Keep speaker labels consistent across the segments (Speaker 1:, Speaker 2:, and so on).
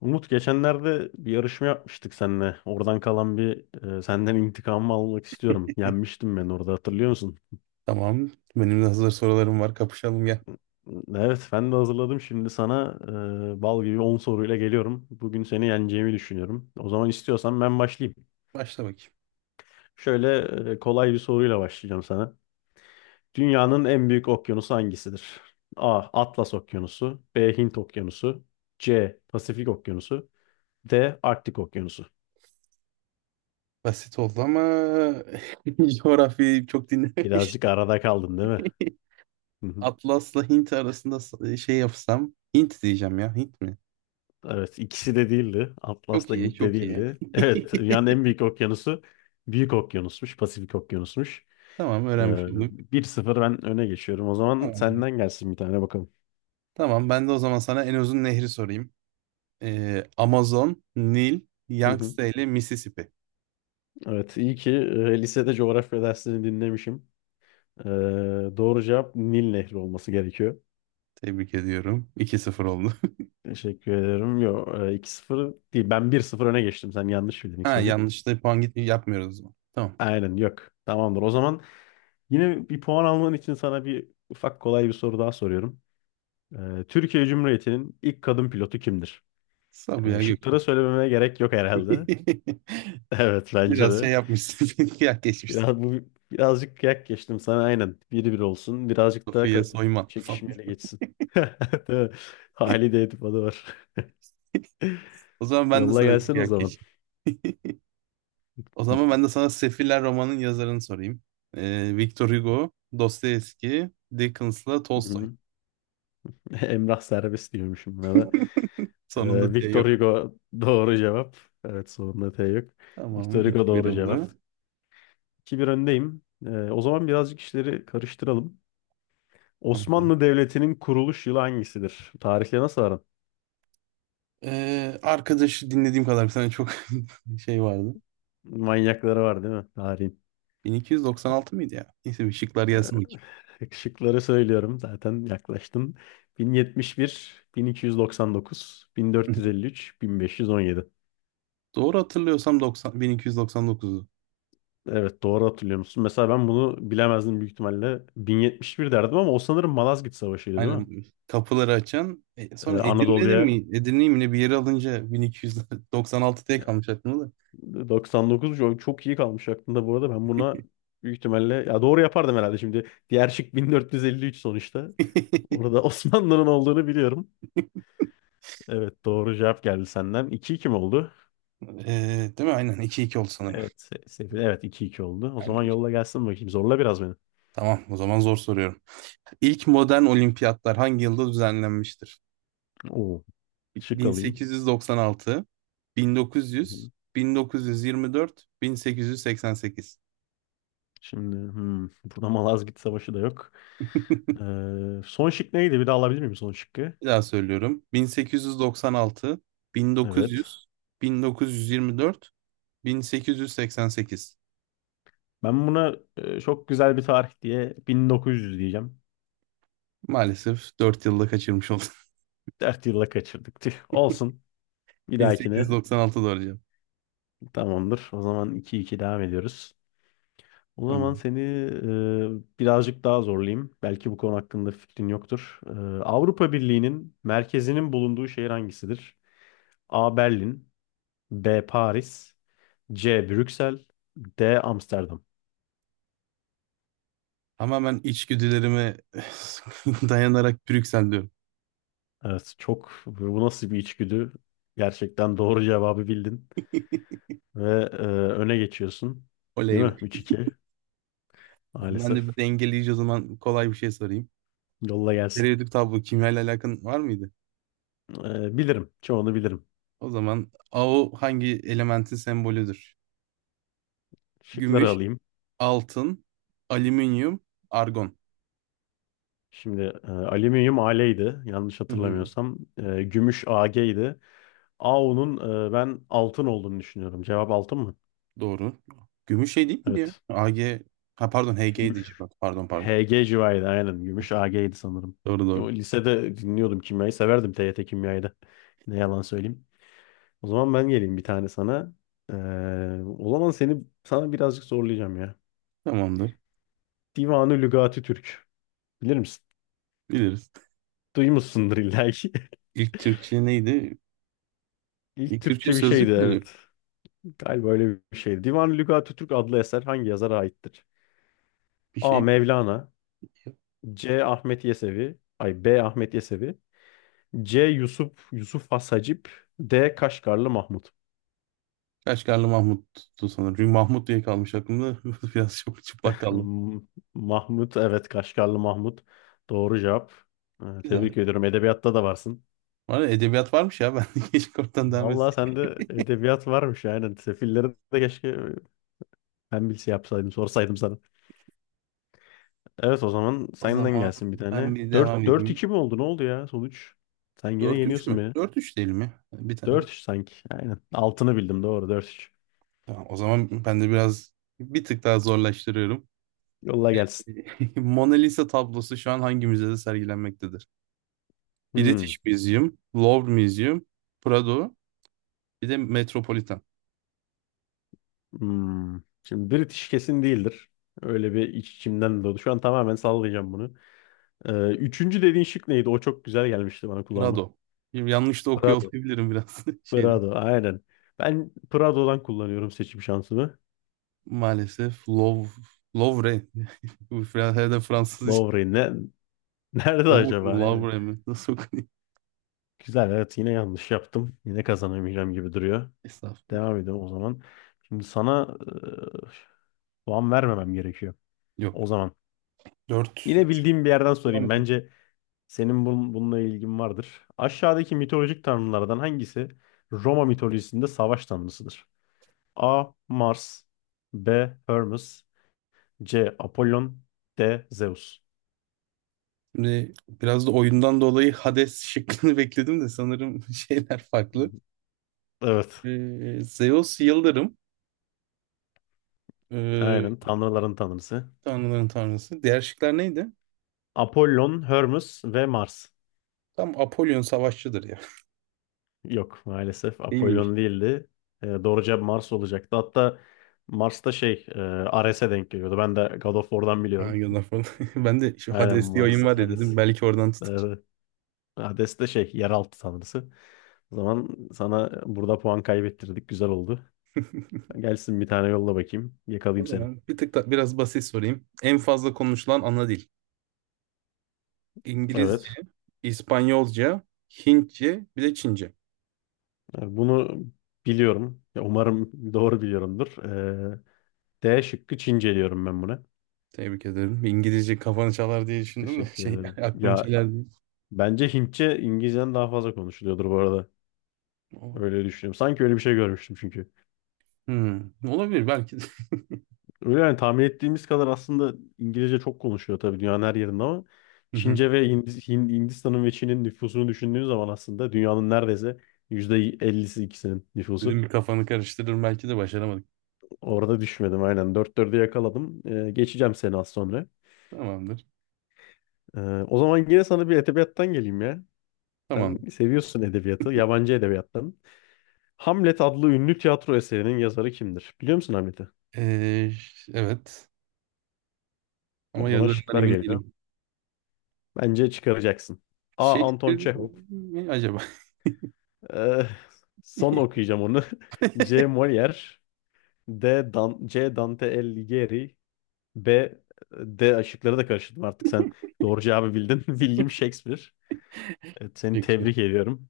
Speaker 1: Umut geçenlerde bir yarışma yapmıştık seninle. Oradan kalan bir senden intikamımı almak istiyorum. Yenmiştim ben orada hatırlıyor musun?
Speaker 2: Tamam. Benim de hazır sorularım var. Kapışalım gel.
Speaker 1: Evet ben de hazırladım. Şimdi sana bal gibi 10 soruyla geliyorum. Bugün seni yeneceğimi düşünüyorum. O zaman istiyorsan ben başlayayım.
Speaker 2: Başla bakayım.
Speaker 1: Şöyle kolay bir soruyla başlayacağım sana. Dünyanın en büyük okyanusu hangisidir? A. Atlas Okyanusu, B. Hint Okyanusu, C. Pasifik Okyanusu, D. Arktik Okyanusu.
Speaker 2: Basit oldu ama coğrafyayı çok dinlememiş.
Speaker 1: Birazcık arada kaldın değil mi?
Speaker 2: Atlas'la Hint arasında şey yapsam. Hint diyeceğim ya. Hint mi?
Speaker 1: Evet, ikisi de değildi. Atlas
Speaker 2: Çok
Speaker 1: da
Speaker 2: iyi,
Speaker 1: Hint de
Speaker 2: çok iyi.
Speaker 1: değildi. Evet, dünyanın en büyük okyanusu Büyük Okyanusmuş, Pasifik Okyanusmuş.
Speaker 2: Tamam,
Speaker 1: Ee,
Speaker 2: öğrenmiş olduk.
Speaker 1: 1-0 ben öne geçiyorum. O zaman
Speaker 2: Tamam.
Speaker 1: senden gelsin bir tane bakalım.
Speaker 2: Tamam, ben de o zaman sana en uzun nehri sorayım. Amazon, Nil,
Speaker 1: Hı hı.
Speaker 2: Yangtze ile Mississippi.
Speaker 1: Evet, iyi ki lisede coğrafya dersini dinlemişim. Ee, doğru cevap Nil Nehri olması gerekiyor.
Speaker 2: Tebrik ediyorum. 2 sıfır oldu.
Speaker 1: Teşekkür ederim. Yok, 2-0 değil. Ben 1-0 öne geçtim. Sen yanlış bildin ilk
Speaker 2: Ha
Speaker 1: soruyu.
Speaker 2: yanlış da puan gitmiyor yapmıyoruz o zaman. Tamam.
Speaker 1: Aynen, yok. Tamamdır. O zaman yine bir puan alman için sana bir ufak kolay bir soru daha soruyorum. Türkiye Cumhuriyeti'nin ilk kadın pilotu kimdir?
Speaker 2: Sabiha
Speaker 1: Şıkları
Speaker 2: Gökçen.
Speaker 1: söylememe gerek yok herhalde. Evet bence
Speaker 2: Biraz şey
Speaker 1: de.
Speaker 2: yapmışsın. Kıyak geçmişsin.
Speaker 1: Biraz, bu, birazcık kıyak geçtim sana aynen. Biri bir olsun. Birazcık daha
Speaker 2: Sofya soyman falan.
Speaker 1: çekişmeli geçsin. Değil mi? Halide Edip adı var.
Speaker 2: O zaman ben de
Speaker 1: Yolla
Speaker 2: sana bir
Speaker 1: gelsin o
Speaker 2: kıyak
Speaker 1: zaman.
Speaker 2: geçeyim. O
Speaker 1: Hı
Speaker 2: zaman ben de sana Sefiller romanın yazarını sorayım. Victor Hugo, Dostoyevski, Dickens'la
Speaker 1: hı.
Speaker 2: Tolstoy.
Speaker 1: hı. Emrah Serbest diyormuşum buna da.
Speaker 2: Sonunda diye
Speaker 1: Victor
Speaker 2: yok.
Speaker 1: Hugo doğru cevap. Evet sonunda T yok.
Speaker 2: Tamam.
Speaker 1: Victor Hugo
Speaker 2: iki bir
Speaker 1: doğru cevap.
Speaker 2: oldu.
Speaker 1: 2 bir öndeyim. O zaman birazcık işleri karıştıralım. Osmanlı Devleti'nin kuruluş yılı hangisidir? Tarihle nasıl aran?
Speaker 2: Arkadaşı dinlediğim kadar bir tane çok şey vardı.
Speaker 1: Manyakları var değil mi? Tarihin.
Speaker 2: 1296 mıydı ya? Neyse bir şıklar gelsin
Speaker 1: Şıkları söylüyorum zaten yaklaştın. 1071, 1299,
Speaker 2: bakayım.
Speaker 1: 1453, 1517.
Speaker 2: Doğru hatırlıyorsam 90, 1299.
Speaker 1: Evet doğru hatırlıyor musun? Mesela ben bunu bilemezdim büyük ihtimalle. 1071 derdim ama o sanırım Malazgirt Savaşı'ydı değil mi?
Speaker 2: Aynen, kapıları açan. Sonra Edirne'de
Speaker 1: Anadolu'ya
Speaker 2: mi? Edirne'yi mi ne bir yere alınca 1296 diye kalmış aklımda da.
Speaker 1: 99 çok çok iyi kalmış aklımda bu arada. Ben buna büyük ihtimalle ya doğru yapardım herhalde şimdi. Diğer şık 1453 sonuçta. Burada Osmanlı'nın olduğunu biliyorum. Evet doğru cevap geldi senden. 2 iki mi oldu?
Speaker 2: E, Değil mi? Aynen iki iki oldu sanırım.
Speaker 1: Evet. Evet 2-2 oldu. O
Speaker 2: Aynen,
Speaker 1: zaman
Speaker 2: işte.
Speaker 1: yolla gelsin bakayım. Zorla biraz beni.
Speaker 2: Tamam, o zaman zor soruyorum. İlk modern olimpiyatlar hangi yılda düzenlenmiştir?
Speaker 1: Oo, şık alayım.
Speaker 2: 1896,
Speaker 1: Hı
Speaker 2: 1900,
Speaker 1: hı.
Speaker 2: 1924, 1888.
Speaker 1: Şimdi burada Malazgirt Savaşı da yok. Son şık neydi? Bir daha alabilir miyim son şıkkı?
Speaker 2: Bir daha söylüyorum. 1896,
Speaker 1: Evet.
Speaker 2: 1900, 1924, 1888.
Speaker 1: Ben buna çok güzel bir tarih diye 1900 diyeceğim.
Speaker 2: Maalesef 4 yılda kaçırmış oldum.
Speaker 1: 4 yılla kaçırdık. Tüh, olsun. Bir
Speaker 2: Bin sekiz yüz
Speaker 1: dahakine
Speaker 2: doksan altı doğru arayacağım.
Speaker 1: tamamdır. O zaman 2-2 devam ediyoruz. O zaman
Speaker 2: Tamam.
Speaker 1: seni birazcık daha zorlayayım. Belki bu konu hakkında fikrin yoktur. Avrupa Birliği'nin merkezinin bulunduğu şehir hangisidir? A. Berlin, B. Paris, C. Brüksel, D. Amsterdam.
Speaker 2: Tamamen içgüdülerime dayanarak Brüksel'deyim.
Speaker 1: Evet çok bu nasıl bir içgüdü? Gerçekten doğru cevabı bildin. Ve öne geçiyorsun. Değil
Speaker 2: Oley
Speaker 1: mi?
Speaker 2: be.
Speaker 1: 3-2.
Speaker 2: Tamam, ben de bir
Speaker 1: Maalesef.
Speaker 2: dengeleyici o zaman kolay bir şey sorayım.
Speaker 1: Yolla gelsin.
Speaker 2: Periyodik tablo, kimyayla alakan var mıydı?
Speaker 1: Bilirim. Çoğunu bilirim.
Speaker 2: O zaman AO hangi elementin sembolüdür?
Speaker 1: Şıkları
Speaker 2: Gümüş,
Speaker 1: alayım.
Speaker 2: altın, alüminyum, argon.
Speaker 1: Şimdi alüminyum Al'ydi yanlış
Speaker 2: Hı hı,
Speaker 1: hatırlamıyorsam. Gümüş Ag'ydi. Au'nun ben altın olduğunu düşünüyorum. Cevap altın mı?
Speaker 2: doğru. Gümüş şey değil miydi
Speaker 1: Evet.
Speaker 2: ya? AG, ha pardon HG'ydi,
Speaker 1: Gümüş
Speaker 2: civat. Pardon, pardon. Pardon.
Speaker 1: HG civarıydı aynen. Gümüş
Speaker 2: Evet,
Speaker 1: Ag'ydi sanırım.
Speaker 2: doğru doğru.
Speaker 1: O, lisede dinliyordum kimyayı. Severdim TYT kimyayı da. Ne yalan söyleyeyim. O zaman ben geleyim bir tane sana. E, o zaman sana birazcık zorlayacağım ya.
Speaker 2: Tamamdır.
Speaker 1: Divanı Lügati Türk. Bilir misin?
Speaker 2: Biliriz.
Speaker 1: Duymuşsundur illa ki.
Speaker 2: İlk Türkçe neydi?
Speaker 1: İlk
Speaker 2: Bir Türkçe
Speaker 1: Türkçe bir şeydi
Speaker 2: sözlük müydü?
Speaker 1: evet. Galiba öyle bir şey. Divan-ı Lügat-ı Türk adlı eser hangi yazara aittir?
Speaker 2: Bir
Speaker 1: A.
Speaker 2: şey mi?
Speaker 1: Mevlana, C. Ahmet Yesevi Ay, B. Ahmet Yesevi, C. Yusuf Yusuf Has Hacip, D. Kaşgarlı Mahmut.
Speaker 2: Kaşgarlı Mahmut'tu sanırım. Çünkü Mahmut diye kalmış aklımda. Biraz çok çıplak kaldı.
Speaker 1: M- Mahmut evet Kaşgarlı Mahmut. Doğru cevap.
Speaker 2: Güzel.
Speaker 1: Tebrik ediyorum. Edebiyatta da varsın.
Speaker 2: Var ya, edebiyat varmış ya. Ben de keşke oradan devam
Speaker 1: Vallahi
Speaker 2: etseydim.
Speaker 1: sende edebiyat varmış yani. Sefilleri de keşke ben bilse yapsaydım, sorsaydım sana. Evet o zaman
Speaker 2: O
Speaker 1: senden
Speaker 2: zaman
Speaker 1: gelsin bir
Speaker 2: ben
Speaker 1: tane.
Speaker 2: bir devam
Speaker 1: Dört dört
Speaker 2: edeyim.
Speaker 1: iki mi oldu? Ne oldu ya sonuç? Sen yine
Speaker 2: Dört üç
Speaker 1: yeniyorsun
Speaker 2: mü?
Speaker 1: beni.
Speaker 2: Dört üç değil mi? Bir tane.
Speaker 1: 4-3 sanki. Aynen. Altını bildim doğru 4-3.
Speaker 2: Tamam, o zaman ben de biraz bir tık daha zorlaştırıyorum.
Speaker 1: Yolla gelsin.
Speaker 2: Mona Lisa tablosu şu an hangi müzede sergilenmektedir?
Speaker 1: Hmm.
Speaker 2: British Museum, Louvre Museum, Prado, bir de Metropolitan.
Speaker 1: Hmm. Şimdi British kesin değildir. Öyle bir iç içimden doğdu. Şu an tamamen sallayacağım bunu. Üçüncü dediğin şık neydi? O çok güzel gelmişti bana kulağıma.
Speaker 2: Prado. Yanlış da okuyor
Speaker 1: Prado.
Speaker 2: olabilirim biraz şeyden.
Speaker 1: Prado aynen. Ben Prado'dan kullanıyorum seçim şansımı.
Speaker 2: Maalesef Lovre. Bu herhalde Fransız iş.
Speaker 1: Lowry ne? Nerede
Speaker 2: Lovre
Speaker 1: acaba?
Speaker 2: mi?
Speaker 1: Aynen.
Speaker 2: Lovre mi? Nasıl okunuyor?
Speaker 1: Güzel evet yine yanlış yaptım. Yine kazanamayacağım gibi duruyor.
Speaker 2: Estağfurullah.
Speaker 1: Devam edelim o zaman. Şimdi sana puan vermemem gerekiyor. O
Speaker 2: Yok.
Speaker 1: zaman.
Speaker 2: Dört.
Speaker 1: Yine bildiğim bir yerden
Speaker 2: Devam
Speaker 1: sorayım.
Speaker 2: edelim.
Speaker 1: Bence senin bununla ilgin vardır. Aşağıdaki mitolojik tanrılardan hangisi Roma mitolojisinde savaş tanrısıdır? A. Mars, B. Hermes, C. Apollon, D. Zeus.
Speaker 2: Şimdi biraz da oyundan dolayı Hades şıkkını bekledim de sanırım şeyler farklı.
Speaker 1: Evet.
Speaker 2: Zeus Yıldırım. ee,
Speaker 1: Aynen. Tanrıların tanrısı.
Speaker 2: tanrıların tanrısı. Diğer şıklar neydi?
Speaker 1: Apollon, Hermes ve Mars.
Speaker 2: Tam Apollon savaşçıdır ya.
Speaker 1: Yok maalesef
Speaker 2: Değil miymiş?
Speaker 1: Apollon değildi. Doğru cevap Mars olacaktı. Hatta Mars'ta şey Ares'e denk geliyordu. Ben de God of War'dan
Speaker 2: Ha,
Speaker 1: biliyorum.
Speaker 2: gönder falan. Ben de şu
Speaker 1: Aynen
Speaker 2: Hades diye oyun
Speaker 1: Mars,
Speaker 2: var ya
Speaker 1: Ares.
Speaker 2: dedim. Belki oradan tutar.
Speaker 1: Evet. Hades de şey yeraltı tanrısı. O zaman sana burada puan kaybettirdik. Güzel oldu. Gelsin bir tane yolla bakayım.
Speaker 2: O
Speaker 1: Yakalayayım seni.
Speaker 2: zaman bir tık da biraz basit sorayım. En fazla konuşulan ana dil. İngilizce,
Speaker 1: Evet.
Speaker 2: İspanyolca, Hintçe, bir de Çince.
Speaker 1: Yani bunu biliyorum. Ya umarım doğru biliyorumdur. Ee, D şıkkı Çince diyorum ben buna.
Speaker 2: Tebrik ederim. İngilizce kafanı çalar diye düşündüm de
Speaker 1: Teşekkür
Speaker 2: şey
Speaker 1: ederim.
Speaker 2: aklını
Speaker 1: Ya
Speaker 2: çeler diye.
Speaker 1: bence Hintçe İngilizceden daha fazla konuşuluyordur bu arada. Öyle düşünüyorum. Sanki öyle bir şey görmüştüm çünkü.
Speaker 2: Hmm, olabilir belki de.
Speaker 1: Öyle yani tahmin ettiğimiz kadar aslında İngilizce çok konuşuyor tabii dünyanın her yerinde ama
Speaker 2: Hı hı.
Speaker 1: Çince ve Hindistan'ın ve Çin'in nüfusunu düşündüğün zaman aslında dünyanın neredeyse %50'si ikisinin
Speaker 2: Dedim
Speaker 1: nüfusu.
Speaker 2: bir kafanı karıştırır, belki de başaramadık.
Speaker 1: Orada düşmedim aynen. 4-4'e yakaladım. Geçeceğim seni az sonra.
Speaker 2: Tamamdır.
Speaker 1: Ee, o zaman yine sana bir edebiyattan geleyim ya.
Speaker 2: Tamam.
Speaker 1: Sen seviyorsun edebiyatı, yabancı edebiyattan. Hamlet adlı ünlü tiyatro eserinin yazarı kimdir? Biliyor musun Hamlet'i?
Speaker 2: Ee, evet.
Speaker 1: O
Speaker 2: Ama
Speaker 1: zaman
Speaker 2: yazarından
Speaker 1: şıklar
Speaker 2: emin
Speaker 1: geliyor.
Speaker 2: değilim.
Speaker 1: Bence çıkaracaksın. A. Anton
Speaker 2: Shakespeare
Speaker 1: Çehov.
Speaker 2: mi acaba?
Speaker 1: Ee, son okuyacağım onu. C. Molière, D. Dan C. Dante Alighieri, B. D. Işıkları da karıştırdım artık. Sen doğru cevabı bildin. William Shakespeare. Evet, seni
Speaker 2: Shakespeare.
Speaker 1: tebrik ediyorum.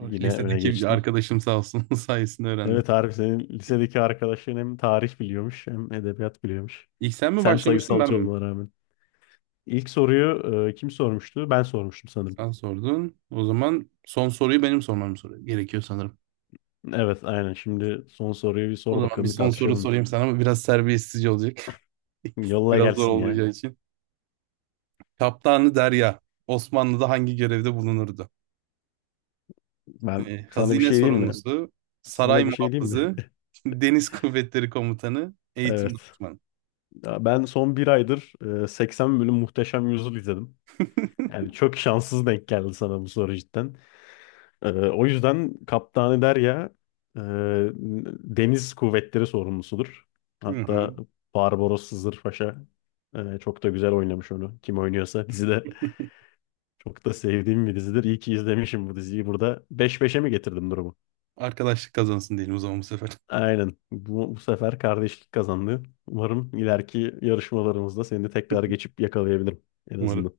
Speaker 1: Yine öne
Speaker 2: Lisedeki bir
Speaker 1: geçtin.
Speaker 2: arkadaşım sağ olsun sayesinde öğrendim.
Speaker 1: Evet Arif senin lisedeki arkadaşların hem tarih biliyormuş hem edebiyat biliyormuş.
Speaker 2: İlk sen mi
Speaker 1: Sen
Speaker 2: başlamıştın, ben
Speaker 1: sayısalcı
Speaker 2: mi?
Speaker 1: olmana rağmen. İlk soruyu kim sormuştu? Ben sormuştum sanırım.
Speaker 2: Sen sordun. O zaman son soruyu benim sormam gerekiyor sanırım.
Speaker 1: Evet aynen. Şimdi son soruyu bir
Speaker 2: O
Speaker 1: sor
Speaker 2: zaman bir
Speaker 1: bakalım bir
Speaker 2: son soru
Speaker 1: tartışalım biz.
Speaker 2: sorayım sana ama biraz serbestsizce olacak.
Speaker 1: Yolla
Speaker 2: Biraz zor
Speaker 1: gelsin ya.
Speaker 2: olacağı için. Kaptanı Derya Osmanlı'da hangi görevde bulunurdu?
Speaker 1: Ben sana bir
Speaker 2: Hazine
Speaker 1: şey diyeyim mi?
Speaker 2: sorumlusu, saray
Speaker 1: Sana bir şey diyeyim mi?
Speaker 2: muhafızı, deniz kuvvetleri komutanı, eğitim
Speaker 1: Evet.
Speaker 2: danışmanı.
Speaker 1: Ya ben son bir aydır 80 bölüm Muhteşem Yüzyıl izledim. Yani çok şanssız denk geldi sana bu soru cidden. O yüzden Kaptanı Derya e, Deniz Kuvvetleri sorumlusudur.
Speaker 2: Hı hı.
Speaker 1: Hatta Barbaros Sızır Paşa çok da güzel oynamış onu. Kim oynuyorsa dizide çok da sevdiğim bir dizidir. İyi ki izlemişim bu diziyi. Burada 5-5'e mi getirdim durumu?
Speaker 2: Arkadaşlık kazansın diyelim o zaman bu sefer.
Speaker 1: Aynen. Bu, bu sefer kardeşlik kazandı. Umarım ileriki yarışmalarımızda seni de tekrar geçip yakalayabilirim en
Speaker 2: Umarım.
Speaker 1: azından.